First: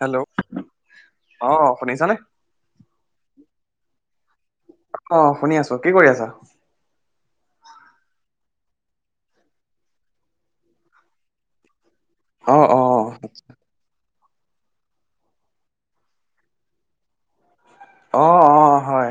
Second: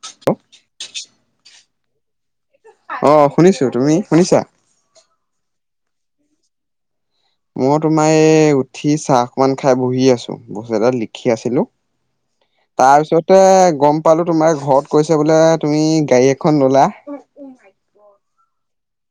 Hello, অ, শুনিছ নে? অ, শুনিছো। তুমি শুনিছা? অ, শুনি আছো। কি কৰি আছা? মই তোমাৰ এই উঠি চাহ অকমান খাই বহি আছো, বস্তু এাত লিখি আছিলো। অ অ তাৰপিছতে গম পালো, তোমাৰ ঘৰত কৈছে বোলে তুমি গাড়ী এখন ললা। অ, অ, হয়।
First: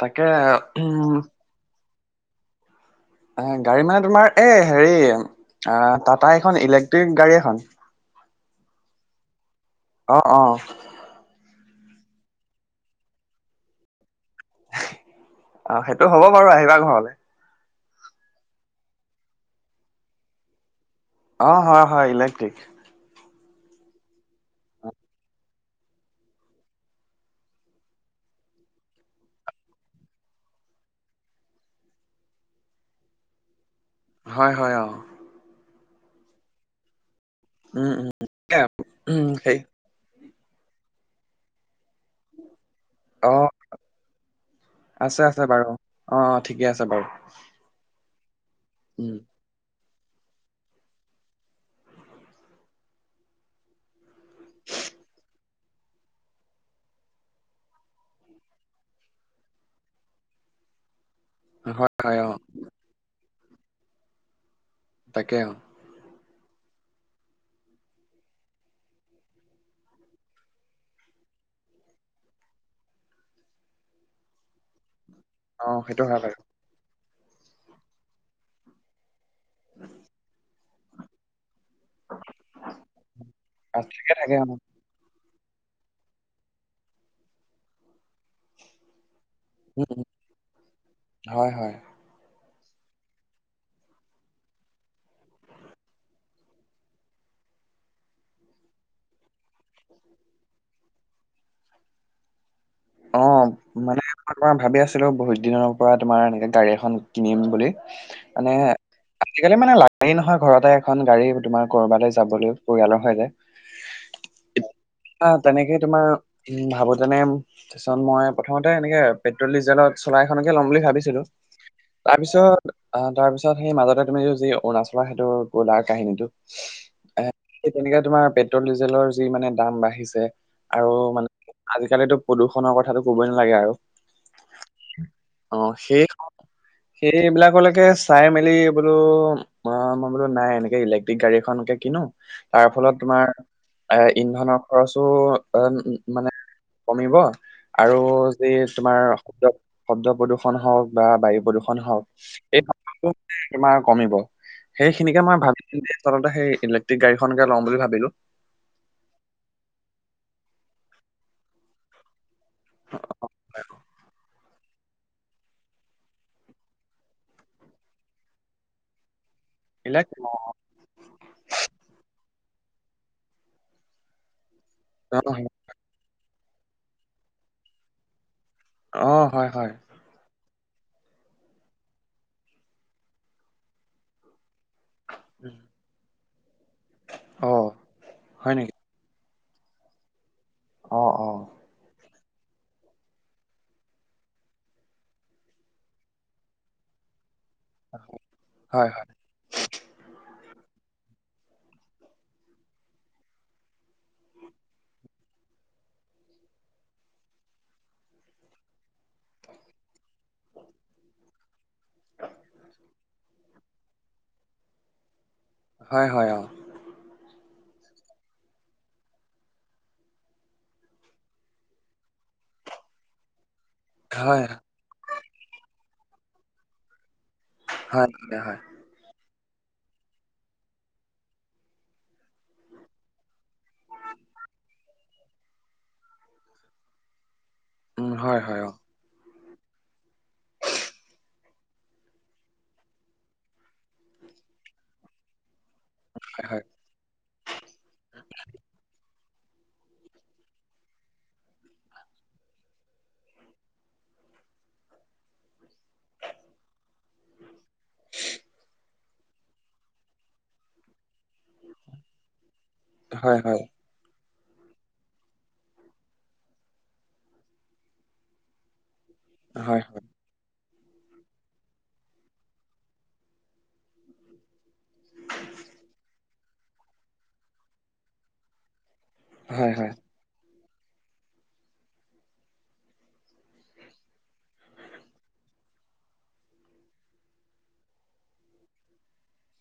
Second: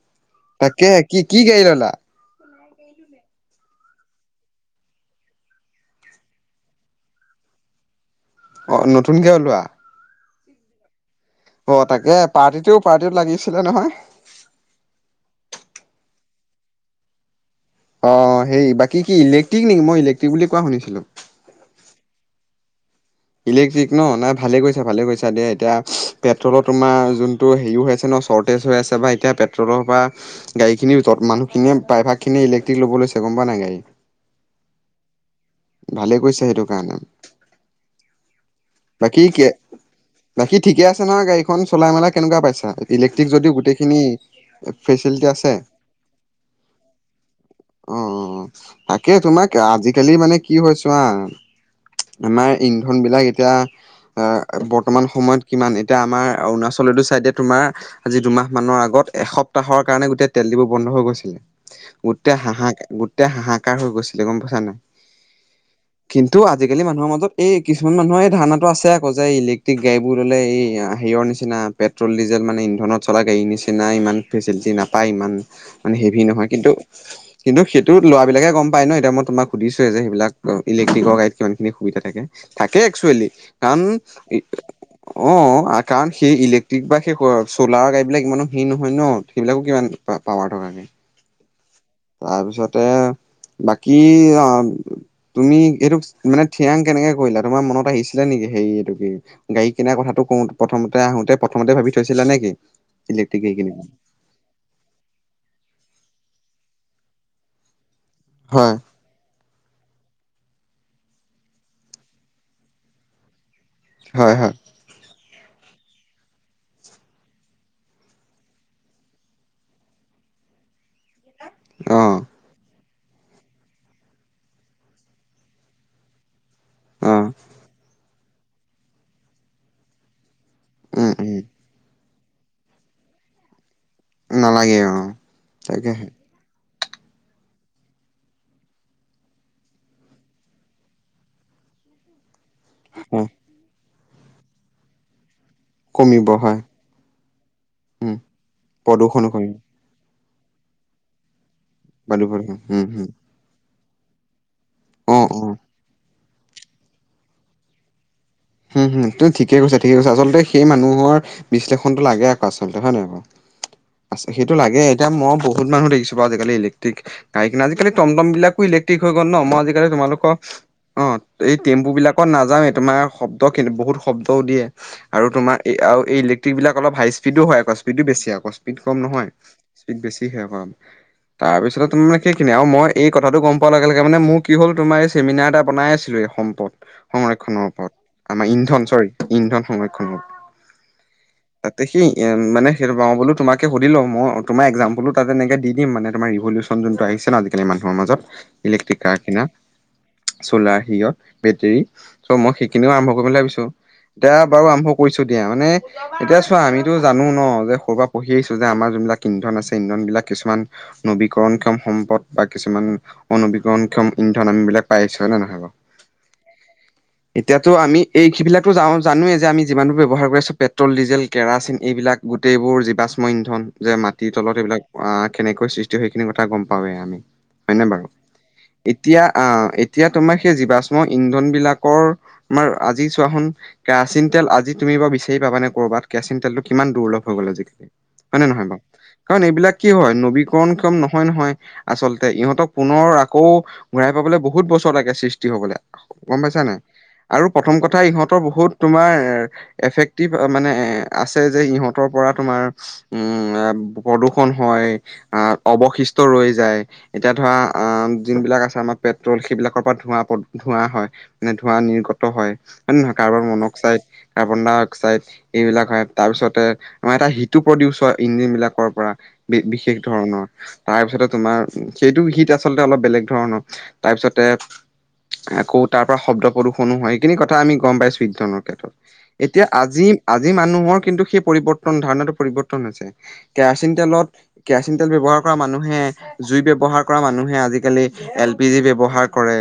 তাকে তাকে উম কি-কি ললা? গাড়ী মানে তোমাৰ এই হেৰি অ টাটা এখন ইলেক্ট্ৰিক গাড়ী এখন। অ, নতুনকে ওলোৱা? অ, অ, অ, তাকে পাৰ্টিটো-পাৰ্টিতটো লাগিছিলে নহয়। অ, সেইটো হ'ব বাৰু আহিবা ঘৰলে। অ, হেৰি বাকী কি ইলে্ট্ৰিক নেকি মই ইলেক্ট্ৰিক বুলি কোৱা শুনিছিলো। অ, হয়-হয় ইলেক্ট্ৰিক। ইলেক্ট্ৰিক ন নাই ভালে কৰিছা ভালে কৰিছা দে এতিয়া পেট্ৰলৰ তোমাৰ যোনটো হেৰিও হৈ আছে ন। চৰ্টেজ হৈ আছে বা এতিয়া পেট্ৰলৰ পৰা গাড়ীখিনিত মানুহখিনিয়ে প্ৰায় ভাগ খিনে ইলেক্টিক লব লৈছে গম প নাই গাড়ী। হয়-হয় অ, ভালে কৈছে সেইটো কাৰণে। উম, উম, তাকে, বাকী উম কে সেই বাকী ঠিকে আছে নহয় গাড়ীখন চলাই মেলাই কেনেকুৱা পাইছা। ইলেক্ট্ৰিক অ যদিও গোটেইখিনি ফেচিলিটি আছে। বাৰু অ ঠিকে আছে বাৰু অ, তাকে উম তোমাক আজিকালি মানে কি হৈছো আ, আমাৰ ইন্ধন বিলাক এত এতিয়া আ বৰ্তমান সময়ত কিমান এতিয়া আমাৰ অৰুণাচলেটো চাইডে তোমাৰ আজি দুমাহ মানৰ আগত এসপ্তাহৰ কাৰণে গোটেই তেল ডিপো বন্ধ হৈ গৈছিলে। হয় হয় অ গোটেই হাহাক গোটেই হাহাকাৰ হৈ গৈছিলে গম পাইছা নাই। তাকে কিন্তু আজিকালি মানুহৰ মাজত এই কিছুমান মানুহে ধাৰাতটো আছে আকৌ যে ইলেক্ট্ৰিক গাড়ী বোৰ ল'লে এই হেৰি নিচিনা পেট্ৰলিজেল মানে ইন্ধনত, চলা গাড়ীৰ নিচিনা ইমান ফেচিলিটি নাপায় ইমান অ মানে সেইটো হয় হেভি বাৰু নহয় কিন্তু কিন্তুেইটো লৰাবিলাকে গম প ন এতিয়া মই তোক সুধিছোৱে যে সেইবিলাক ইলেক্ট্ৰিকেল গাৰীত কি সুবিধা থাকে-থাকে একচুৱেলি কাৰণ থাকে থাকে অ, আ, কাৰণ সেই ইলেক্ট্ৰিক বা সেই স চলাৰ গাড়ী বিলাক ইমানো হেৰি নহয় ন। সেইবিলাকো কিমান পা পাৱাৰ থকা গাৰি। হয়-হয়। তাৰপিছতে উ বাকী আ তুমি এইটোক মানে থিয়াং কেনেকে কৰিলা তোমাৰ মনত আহিছিলে নেকি হে এইটো কি? গাড়ী কিনাৰ কথাটো কওঁত প্ৰথমতে আহোতে, প্ৰথমতে ভাবি থৈছিলা নেকি? ইলেক্ট্ৰিক অহ, গাড়ী কিনিম মানে অকমান ভাবি আছিলো বহুত দিনৰ পৰা তোমাৰ এনেকে গাড়ী এখন কিনিম বুলি। মানে হয় আজিকালি মানে লাগেই নহয় ঘৰতে এখন গাড়ী তোমাৰ ক'ৰবালে যাবলৈ পৰিয়ালৰ সৈতে। হয়-হয়। আহ, তেনেকে তোমাৰ উম, ভাবোতে মানে তাৰপিছত মই প্ৰথমতে এনেকে পেট্ৰল-ডিজেলত চলাইখনকে ল'ম বুলি ভাবিছিলো। অ তাৰপিছত আহ, তাৰপিছত সেই মাজতে তুমি যি অৰুণাচলৰ সেইটো গোলাৰ কাহিনীটো অ এ যেনেকে তোমাৰ পেট্ৰল-ডিজেলৰ যি মানে দাম বাঢ়িছে। আৰু উম উম মানে আজিকালিতো প্ৰদূষণৰ কথাটো কবই নালাগে আৰু। নালাগে অ অ, তাকেহে শেষ সেইবিলাকলৈকে চাই মেলি বোলো অ, মই বোলো নাই এনেকে ইলেক্ট্ৰিক গাড়ী এখনকে কিনো। তাৰ ফলত অ তোমাৰ এ ইন্ধনৰ খৰচো কমিব মানে হয় কমিব, আৰু উম যে তোমাৰ প্ৰদূষণো কমিব শব্দ-শব্দ প্ৰদূষণ হওক বা বায়ু প্ৰদূষণ বায়ু প্ৰদূষণ উম হুম [unintelligible] তোমাৰ কমিব অ সেইখিনিকে মই অ ভাবি চিন্টি আচলতে সেই ইলেক্ট্ৰিক গাড়ীখনকে লম বুলি ভাবিলো হুম হুম, তুমি ঠিকে কৈছা ঠিকে কৈছা আচলতে সেই মানুহৰ বিশ্লেষণটো লাগে আক আচলতে হয় নাই বাৰু, আচ সেইটো লাগে এতিয়া মই বহুত মানুহ দেখিছো বাৰু আজিকালি ইলেক্ট্ৰিক গাড়ী কিনা আজিকালি টম টম বিলাকো ইলেক্ট্ৰিক হৈ গ'ল ন, মই আজি গাড়ী ইলেক্ট্ৰিক তোমালোকৰ অ এই টেম্পু বিলাকত নাযাওৱে তোমাৰ শব ত কিন্তু বহুত শব্দও দিয়ে অ আৰু তোমাৰ এই আৰু এই ইলেক্ট্ৰিক বিলাক অলপ হাই স্পীডো হয় আকৌ স্পীডো বেছি আকৌ স্পীড কম নহয় হয় হয় স্পীড বেছি হে অকন তাৰপিছতে তাৰ মানে সেইখিনি আৰু মই এই কথাটো গম পোৱাৰ লগে লগে মানে মোক কি হ'ল তোমাৰ এই চেমিনাৰ এটা বনাই আছিলো এই সম্পদ অ সংৰক্ষণৰ ওপৰত। আমাৰ হয় নেকি ইন্ধ ন চৰি ইন্ধন সংৰক্ষণৰ অ অ। তাতে সি ইয়ে মানে সেইটো পাৰো বোলো তোমাকে সুধিলো আও মই তোমাৰ একজাম্পোলো তাত তেনেকে দি দিম মানে তোমাৰ ৰিভলিউচন [unintelligible] যোনটো আহিছে না আজিকালি মানুহৰ মাজত হয় ইলেক্ট্ৰিক হয় কাৰ কিনা চলাৰ হেৰিঅত বেটেৰী ত' মই সেইখিনিও আৰম্ভ কৰিম বুলি ভাবিছো। এতিয়া বাৰু আৰম্ভ কৰিছো দিয়া মানে এতিয়া চোৱা আমিতো জানো ন যে সৰুৰ পৰা পঢ়ি আহিছো যে আমাৰ যোনবিলাক ইন্ধন আছে ইন্ধন বিলাক কিছুমান নবীকৰণ ক্ষম সম্পদ বা কিছুমান অনবীকৰণ ক্ষম ইন্ধন আমিবিলাক পাই আছো হয় নে নহয় বাৰু? হয় হয়, অ। এতিয়াতো আমি এই সিবিলাকতো যা অ জানোৱেই যে আমি যিমানবোৰ ব্যৱহাৰ কৰি আছোঁ পেট্ৰল, ডিজেল, কেৰাচিন এইবিলাক গোটেইবোৰ জীৱাশ্ম ইন্ধন। যে মাটিৰ হয় তলত এইবিলাক আহ কেনেকৈ সৃষ্টি হয় সেইখিনি কথা গম পাওৱে আমি। হয় নে বাৰু? হয় হয় এতিয়া আহ এতিয়া তোমাৰ সেই জীৱাশ্ম ইন্ধন বিলাকৰ আমাৰ আজি চোৱাসোন কেৰাচিন তেল আজি তুমি বাৰু বিচাৰি পাবানে কৰ'বাত কেৰাচিন তেলতটো কিমান দূৰ্লভ হৈ গ'ল আজিকা উম হয় হয়নে হয় অ নহয় বাৰু? কাৰণ এইবিলাক কি হয় নবীকৰণ ক্ষম নহয় নহয়। আচলতে ইহঁতক পুনৰ আকৌ ঘূৰাই পাবলৈ বহুত বছৰ লাগে সৃষ্টি হবলে। গম হয় পাইছা নাই? আৰু প্ৰথম কথা ইহঁতৰ বহুত তোমাৰ এ এফেক্টিভ আ মানে এ এ আছে যে ইহঁতৰ পৰা তোমাৰ উম প্ৰদূষন হয় আহ অৱশিষ্ট ৰৈ যায়। এতিয়া ধৰা আ যোন বিলাক আছে আমাৰ পেট্ৰল সেইবিলাকৰ পৰা ধোৱা ধোৱা হয়, মানে ধোৱা নিৰ গত হয়, হয় নহয়? Carbon monoxide, carbon dioxide এইবিলাক হয় তাৰ পিছতে আমাৰ এটা হিটো প্ৰডিউচ হয় ইঞ্জিন বিলাকৰ পৰা। হয় বিশেষ হয় ধৰণৰ। তাৰপিছতে তোমাৰ সেইটো হিত আচলতে অলপ বেলেগ ধৰণৰ, তাৰপিছতে আকৌ তাৰ পৰা শব্দ প্ৰদূষণো হয়, সেইখিনি কথা আমি গম পাইছোঁ ইন্ধনৰ ক্ষেত্ৰত। এতিয়া হয় আজি আজি মানুহৰ কিন্তু সেই পৰিৱৰ্তন ধাৰণা পৰিৱৰ্তন হৈছে। কেৰাচিন তেলত কেৰাচিন তেল ব্যৱহাৰ কৰা মানুহে জুই ব্যৱহাৰ কৰা মানুহে আজিকালি এল পি জি ব্যৱহাৰ কৰে।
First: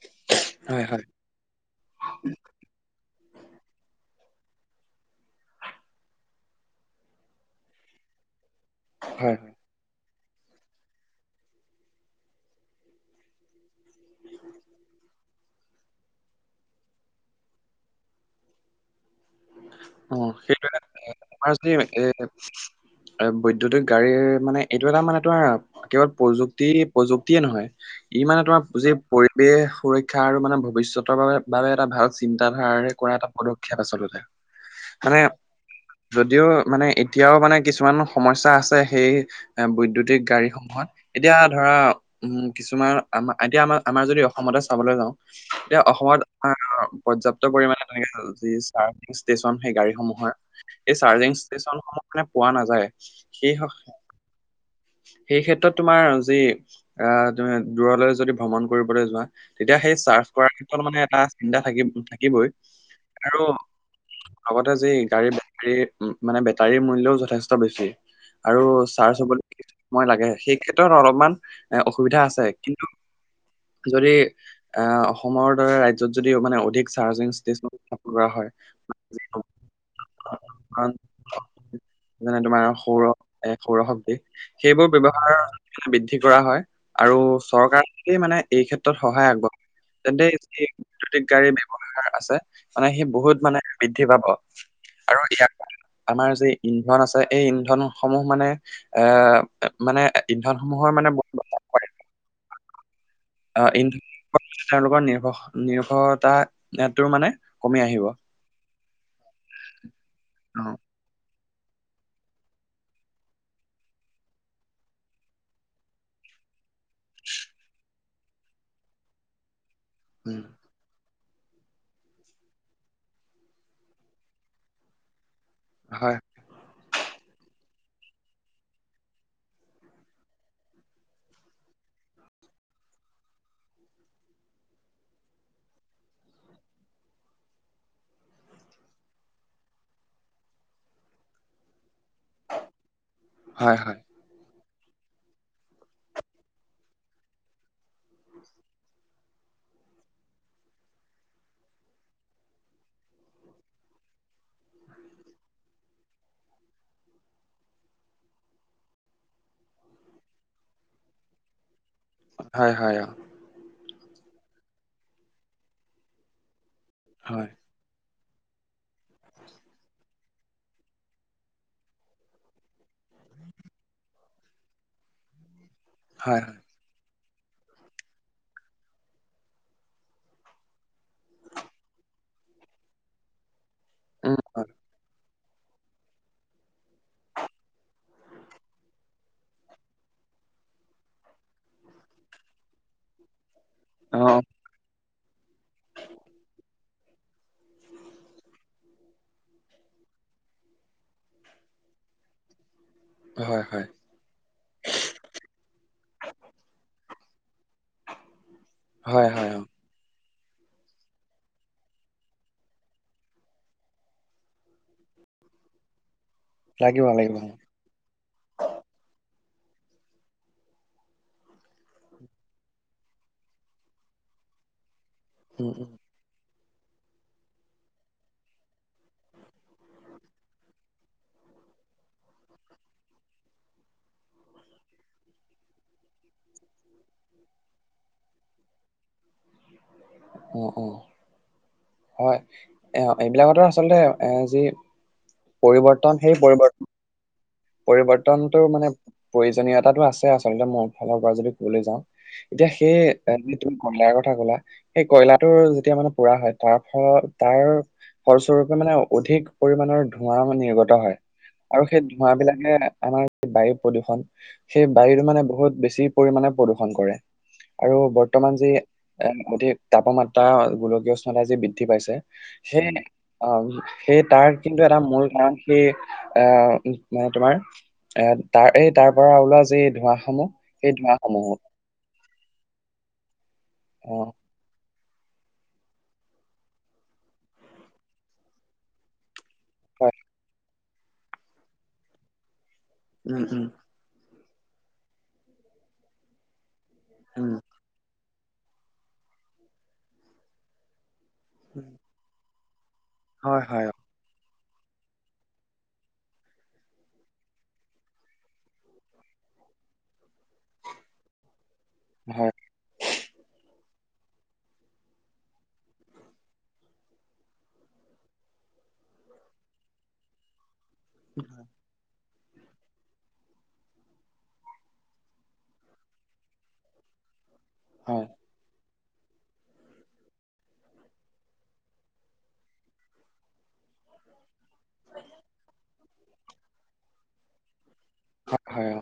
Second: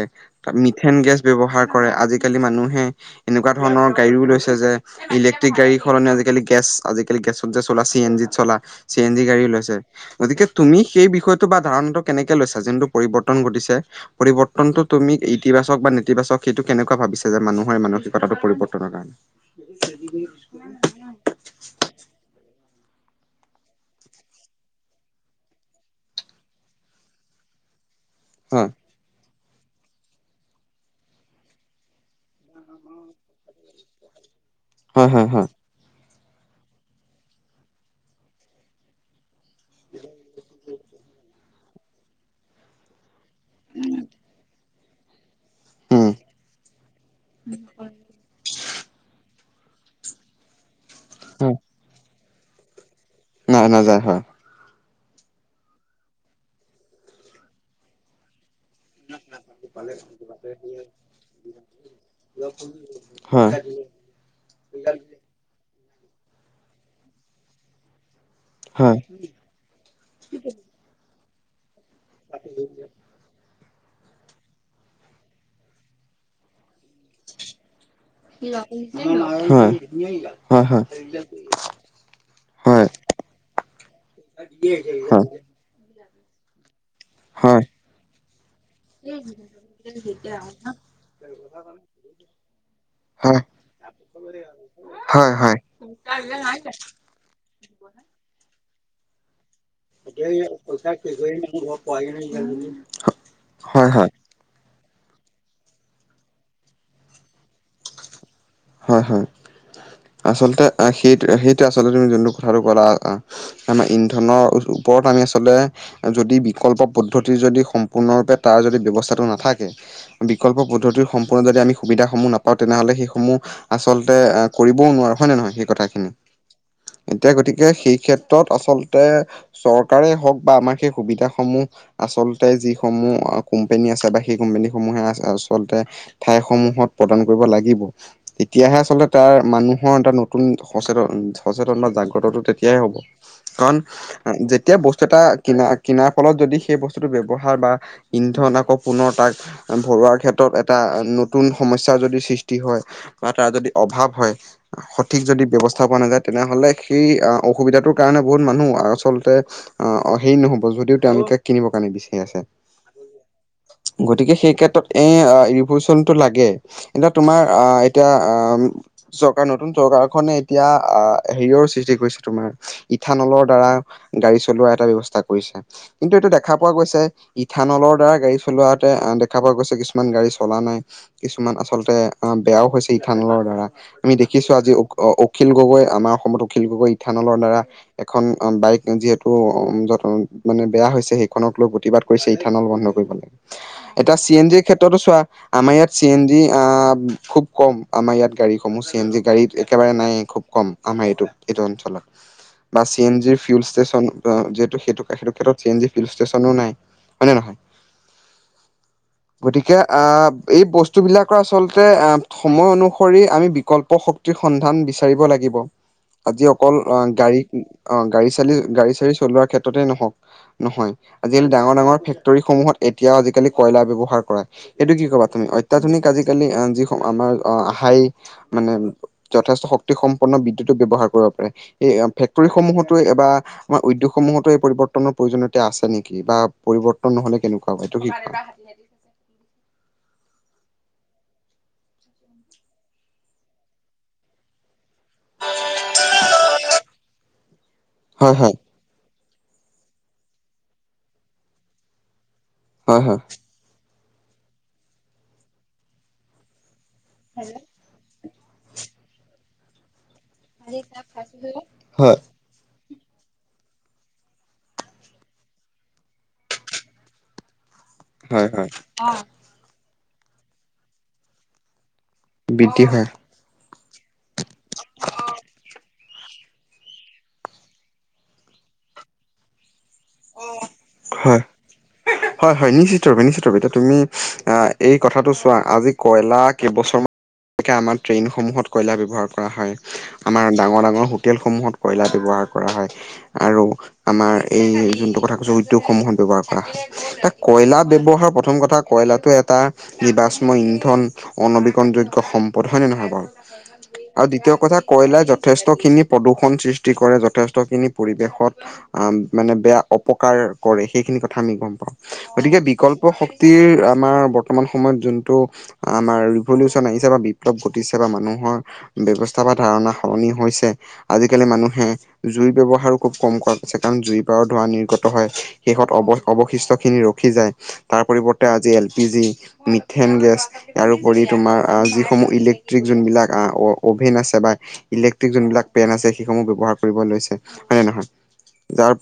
হয় মিথেন হয় গেছ ব্যৱহাৰ কৰে। আজিকালি মানুহে এনেকুৱা ধৰণৰ গাড়ীও লৈছে যে ইলেক্ট্ৰিক গাড়ী সলনি আজিকালি গেছ আজিকালি গেছত যে চলা চি এন জিত চলা চি এন জি হয় গাড়ীও হয় লৈছে। গতিকে তুমি সেই বিষয়টো বা ধাৰণাটো কেনেকে লৈছা যোনটো পৰিবৰ্তন ঘটিছে? পৰিৱৰ্তনটো তুমি ইতিবাচক বা নেতিবাচক সেইটো কেনেকুৱা ভাবিছে যে মানুহৰ মানসিকতাটো পৰিৱৰ্তনৰ কাৰণে? অ সেইটো আমাৰ যি এ এ বৈদ্যুতিক গাড়ীৰ মানে এইটো এটা মানে তোমাৰ কেৱল প্ৰযুক্তি প্ৰযুক্তিয়ে নহয় ই মানে হয় তোমাৰ যি পৰিৱেশ সুৰক্ষা আৰু মানে ভৱিষ্যতৰ বাবে বাবে এটা ভাল চি চিন্তাধাৰাৰে কৰা এটা পদক্ষেপ আচলতে। হয় মানে হয় হয় যদিও মানে এতিয়াও মানে কিছুমান সমস্যা আছে সেই এ বৈদ্যুতিক গাড়ীসমূহত এতিয়া ধৰা উম, কিছুমান আমাৰ এতিয়া আমাৰ আমাৰ যদি অসমতে চাবলে যাওঁ এতিয়া অসমত উম আহ পৰ্যাপ্ত পৰিমানে তেনেকে যি চাৰ্জিং ষ্টেচন সেই গাড়ীসমূহৰ এই চাৰ্জিং ষ্টেচনসমূহ মানে পোৱা নাযায়। নাই নাযায় হয়। এই ক্ষেত্ৰত তোমাৰ যি আহ তুমি দূৰলৈ যদি ভ্ৰমণ কৰিবলৈ যোৱা তেতিয়া সেই চাৰ্চ কৰাৰ ক্ষেত্ৰত মানে এটা চিন্তা থা থাকিবই আৰু হয়। লগতে যি গাড়ীৰ বেটাৰী মানে বেটাৰীৰ মূল্যও যথেষ্ট বেছি। আৰু হয় চাৰ্জ হ'বলৈ সময় লাগে সেই ক্ষেত্ৰত অলপমান এ অসুবিধা আছে কিন্তু যদি আহ অসমৰ দৰে ৰাজ্যত যদি মানে অধিক চাৰ্জিং ষ্টেচন কৰা হয়। হয় হয় হয় কাৰ মানে তোমাৰ হয় হয় সৌৰ এ সৌৰ শক্তি সেইবোৰ হয় হয় ব্যৱহাৰ বৃদ্ধি কৰা হয়। আৰু চৰকাৰ খনেই মানে এই ক্ষেত্ৰত সহায় আগবঢ়াই। তেন্তে যি ইলেক্ট্ৰিক গাড়ী ব্যৱহাৰ আছে মানে সি হয় বহুত মানে বৃদ্ধি পাব। আৰু হয় এয়া আমাৰ যে ইন্ধন আছে এই ইন্ধন সমূহ মানে এ মানে ইন্ধন সমূহৰ মানে বচাব [unintelligible] পাৰে। পাই ন অ। আহ ইন্ধনৰ তেওঁলোকৰ নিৰ্ভ নিৰ্ভতাটো মানে। কমি আহিব অ হয়, হয় আচলতে। সেইটোৱে সেইটো আচলতে তুমি যোনটো কথাটো ক'লা আমাৰ ইন্ধনৰ ওপৰত আমি আচলতে যদি বিকল্প পদ্ধতিৰ যদি সম্পূৰ্ণৰূপে তাৰ যদি ব্যৱস্থাটো নাথাকে উম বিকল্প পদ্ধতিৰ সম্পূৰ্ণ যদি আমি সুবিধাসমূহ নাপাওঁ তেনেহ'লে সেইসমূহ আচলতে কৰিবও নোৱাৰো। হয় নে নহয়? কথাখিনি, হয় এতিয়া গতিকে সেই ক্ষেত্ৰত আচলতে চৰকাৰে হওঁক বা আমাৰ সেই সুবিধাসমূহ আচলতে যিসমূহ কোম্পানী আছে বা সেই কোম্পানীসমূহে আচলতে ঠাইসমূহত প্ৰদান কৰিব লাগিব। তেতিয়াহে আচলতে তাৰ মানুহৰ এটা নতুন সচেতন, সচেতন বা জাগ্ৰতটো তেতিয়াহে হ'ব। হয় কাৰণ হয় যেতিয়া বস্তু এটা কিনা, কিনাৰ ফলত যদি সেই বস্তুটো ব্যৱহাৰ বা। ইন্ধন আকৌ পুনৰ তাক ভৰোৱাৰ ক্ষেত্ৰত এটা নতুন সমস্যা। যদি সৃষ্টি হয় বা তাৰ যদি অভাৱ হয়। সঠিক যদি ব্যৱস্থা পোৱা নাযায় তেনেহলে সেই অসুবিধাটোৰ কাৰণে বহুত মানুহ আচলতে। অ, অ হেৰি নহ'ব যদিও তেওঁ লোকে কিনিবৰ কাৰণ নিছে। হয়, হয়। গতিকে সেই ক্ষেত্ৰত এ ৰিভলিচন টো লাগে। এতিয়া তোমাৰ হয় এতিয়া। চৰকাৰ নতুন চৰকাৰখনে এতিয়া আহ হেৰিয়ৰ সৃষ্টি কৰিছে তোমাৰ। ইথানলৰ দ্বাৰা গাড়ী চলোৱা এটা ব্যৱস্থা কৰিছে কিন্তু এইটো হয় দেখা হয় পোৱা গৈছে। ইথানলৰ দ্বাৰা গাড়ী চলোৱাতে দেখা পোৱা গৈছে কিছুমান গাড়ী চলা নাই। কিছুমান আচলতে অ' বেয়াও হৈছে ইথানলৰ দ্বাৰা আমি উম দেখিছো হয় আজি। অখিল গগৈ আমাৰ অসমত অখিল গগৈ ইথানলৰ দ্বাৰা এখন বাইক যিহেতু য মানে বেয়া হৈছে সেইখনক লৈ প্ৰতিবাদ। হৈছে ইথানল বন্ধ কৰিব লাগে। [inaudible] এটা চি এন জিৰ ক্ষেত্ৰতো চোৱা আমাৰ ইয়াত চি এন জি খুব কম আমাৰ ইয়াত গাড়ীসমূহ চি এন জি গাড়ীত একেবাৰে নাই খুব কম। আমি এইটো -এইটো অঞ্চলৰ [inaudible] বা চি এন জিৰ হয় ফিউল হয় ষ্টেচন যিহেতু সেতু - সেতু ক্ষেত্ৰত চি এন জি ফিউল ষ্টেচনো নাই হয় নে নহয়? হয় হয় অ গতিকে আ এই বস্তু বিলাকৰ আচলতে সময় অনুসৰি আমি বিকল্প শক্তি সন্ধান বিচাৰিব লাগিব। আজি অকল লাগিব আহ, লাগিব গাড়ী অ অ, গাড়ী চালি গাড়ী- চাৰি চলোৱাৰ ক্ষেত্ৰতে নহওক নহয় আজিকালি ডাঙৰ- ডাঙৰ ফেক্টৰী সমূহত এতিয়াও আজিকালি কয়লা ব্যৱহাৰ কৰে এইটো কি ক'বা? তুমি উম উম অত্যাধুনিক আজিকালি এ যি সমূহ আমাৰ অহ, হাই মানে যথেষ্ট শক্তিসম্পন্ন বিদ্যুতক ব্যৱহাৰ কৰিব পাৰে এই ফেক্টৰীসমূহতো এবাৰ আমাৰ উদ্যোগসমূহতো এই পৰিৱৰ্তনৰ প্ৰয়োজনীয়তা আছে নেকি বা পৰিৱৰ্তন নহ'লে কেনেকুৱা হ'ব এইটো শিক [inaudible] উম -উম অয় আহ, এইবিলাকটো আচলতে এ যি পৰিৱৰ্তন সেই পৰিৱৰ্ত হয় হয় পৰিৱৰ্তনটোৰ মানে প্ৰয়োজনীয়তাটো আছে আচলতে মোৰ ফালৰ পৰা যদি ক'বলৈ যাওঁ। এতিয়া সেই হয় হয় এই যি তুমি কয়লাৰ কথা সেই কয়লাটোৰ যেতিয়া মানে পুৰা হয় তাৰ ফা তাৰ ফলস্বৰূপে মানে অধিক পৰিমানৰ ধোঁৱা মানে নিৰ্গত হয় আৰু সেই হয় এইবিলাকে আমাৰ বায়ু প্ৰদূষণ সেই বায়ুৰ মানে বহুত বেছি পৰিমণে প্ৰদূষণ কৰে। আৰু হয় বৰ্তমান যি হয় এ অতিক তাপমাত্ৰা গোলকীয় উষ্ণতা যি বৃদ্ধি পাইছে বৃদ্ধি সেই হয় আ, সেই তাৰ কিন্তু এটা মূল কাৰণ সেই আ মানে তোমাৰ এ তাৰ এই তাৰ পৰা ওলোৱা যি ধোঁৱা সমূহ সেই ধোঁৱা সমূহো হয়-হয় নিশ্চিতৰূপে -নিশ্চিতৰূপে নিশ্চিত ৰপে এতিয়া তুমি আহ, আহ এই কথাটো চোৱা আজি কয়লা কেইবছৰমান তেনেকাআমাৰ ট্ৰেইনসমূহত কয়লা ব্যৱহাৰ কৰা হয়। আমাৰ ডাঙৰ হডাঙৰ হোটেলসমূহত কয়লা ব্যৱহাৰ। কৰা হয় উম আৰু উম আমাৰ এই জোনটো কথা কৈছোঁ উদ্যোগ সমূহত ব্যৱহাৰ ব্যৱহাৰ কৰা হয়। এ উম কয়লাৰ ব্যৱহাৰৰ প্ৰথম কথা কয়লাটো এটা জীৱাশ্ম ইন্ধন। অনবীকণ উম। যোগ্য সম্পদ হয়নে নহয় বাৰু। হয় হয় আৰু দ্বিতীয় কথা কয়লাই যথেষ্ট খিনি প্ৰদূষণ সৃষ্টি কৰে যথেষ্ট খিনি পৰিৱেশত আহ, মানে বেয়া অপকাৰ কৰে সেইখিনি কথা আমি গম পাওঁ হয় গতিকে বিকল্প শক্তি তে আমাৰ বৰ্তমান সময়ত যোনটো আমাৰ পলিউচন আহিছে বা বিপ্লৱ ঘটিছে বা মানুহৰ ব্যৱস্থা বা ধাৰণা সলনি হৈছে। আজিকালি মানুহে জুইৰ ব্যৱহাৰো খুব কম কৰা হৈছে কাৰণ জুই পৰাও ধোৱাঁ নি গত হয় শেষত অৱ অৱশিষ্ট খিনি ৰখি যায় তাৰ হয় পৰিৱৰ্তে আজি L P G. Methane gas ইয়াৰোপৰি তোমাৰ যিসমূহ ইলেক্ট্ৰিক যোনবিলাক আ অ অ'ভিন আছে বা ইলেক্ট্ৰিক যোনবিলাক পেন আছে সেইসমূহ ব্যৱহাৰ কৰিব লৈছে হয় নে নহয় হয়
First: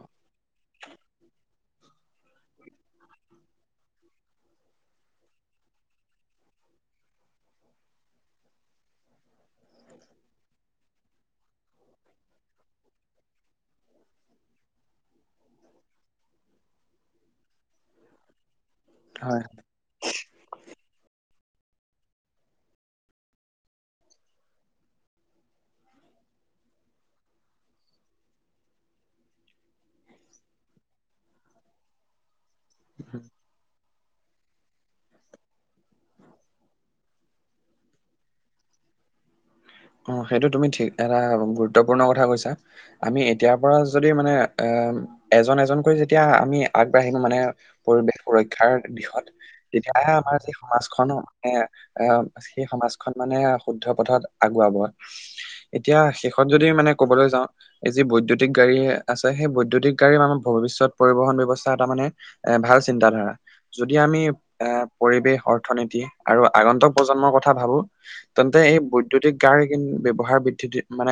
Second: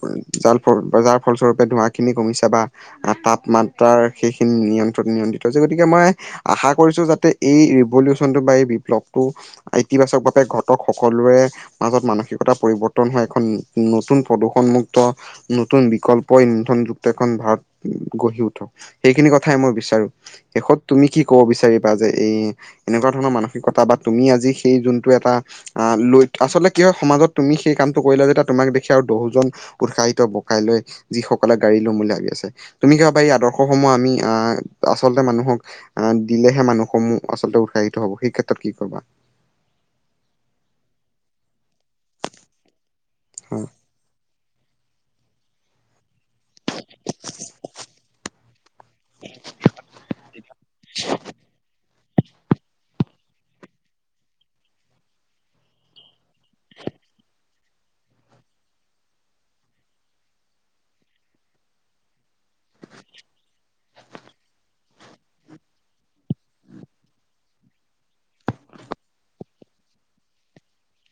যাৰ বজাৰ ফলস্বৰূপে ধোঁৱা খিনি কমি ক বা অ, তাপমাত্ৰাৰ সেইখিনি নিয়ন্ত্ৰণ- নিয়ন্ত্ৰিত যে গতিকে মই আশা কৰিছো যাতে এই ৰিভলিউচনটো বা এই বিপ্লৱটো ইতিবাচক ভাৱে ঘটক সকলোৰে মাজত মানসিকতা পৰিৱৰ্তন হয় এখন নতুন প্ৰদূষণমুক্ত নতুন বিকল্পই ইন্ধনযুক্ত এখন ভাৰত গঢ়ি উঠক। এইখিনি হয় কথাই মই বিচাৰো শেষত তুমি কি কব বিচাৰিবা যে এই এনেকুৱা ধৰণৰ মানসিকতা বা তুমি আজি সেই যোনটো এটা আহ, লৈ আচলতে কি হয় সমাজত তুমি সেই কামটো কৰি লা যেতিয তোমাক। দেখি আৰু দহোজন উৎসাহিত মম, হগলো কাইলৈ যিসকলে গাড়ী লমবুলি লাগি আছে তুমি কিবা হয় পাৰি। এই আদৰ্শ [unintelligible] সমূহ আমি আচলতে মানুহক আহ, দিলেহে মানুহসমূহ আচলতে উৎসাহিত হ'ব সেই ক্ষেত্ৰত কি ক'বা। অ, সেইটো তুমি ঠিক এটা গুৰুত্বপূৰ্ণ কথা কৈছা। আমি এতিয়াৰ পৰা যদি মানে অ, এজন-এজনকৈ যেতিয়া আমি আগবাঢ়িম মানে পৰিৱেশ সুৰক্ষাৰ দিশত। তেতিয়াহে আমাৰ যি সমাজখনো মানে এ, এ, সেই সমাজখন মানে শুদ্ধ পথত আগুৱাব এতিয়া শেষত যদি মানে কবলে যাওঁ, এই যি বৈদ্যুতিক গাড়ী আছে, সেই বৈদ্যুতিক গাড়ী আমাৰ ভৱিষ্যত পৰিবহন ব্যৱস্থা এটা মানে এ ভাল চিন্তাধাৰা। যদি আমি এ পৰিৱেশ অৰ্থনীতি আৰু আগন্তক প্ৰজন্মৰ কথা ভাবো, তেন্তে এই বৈদ্যুতিক গাৰি কিন্তু ব্যৱহাৰ বৃদ্ধি মানে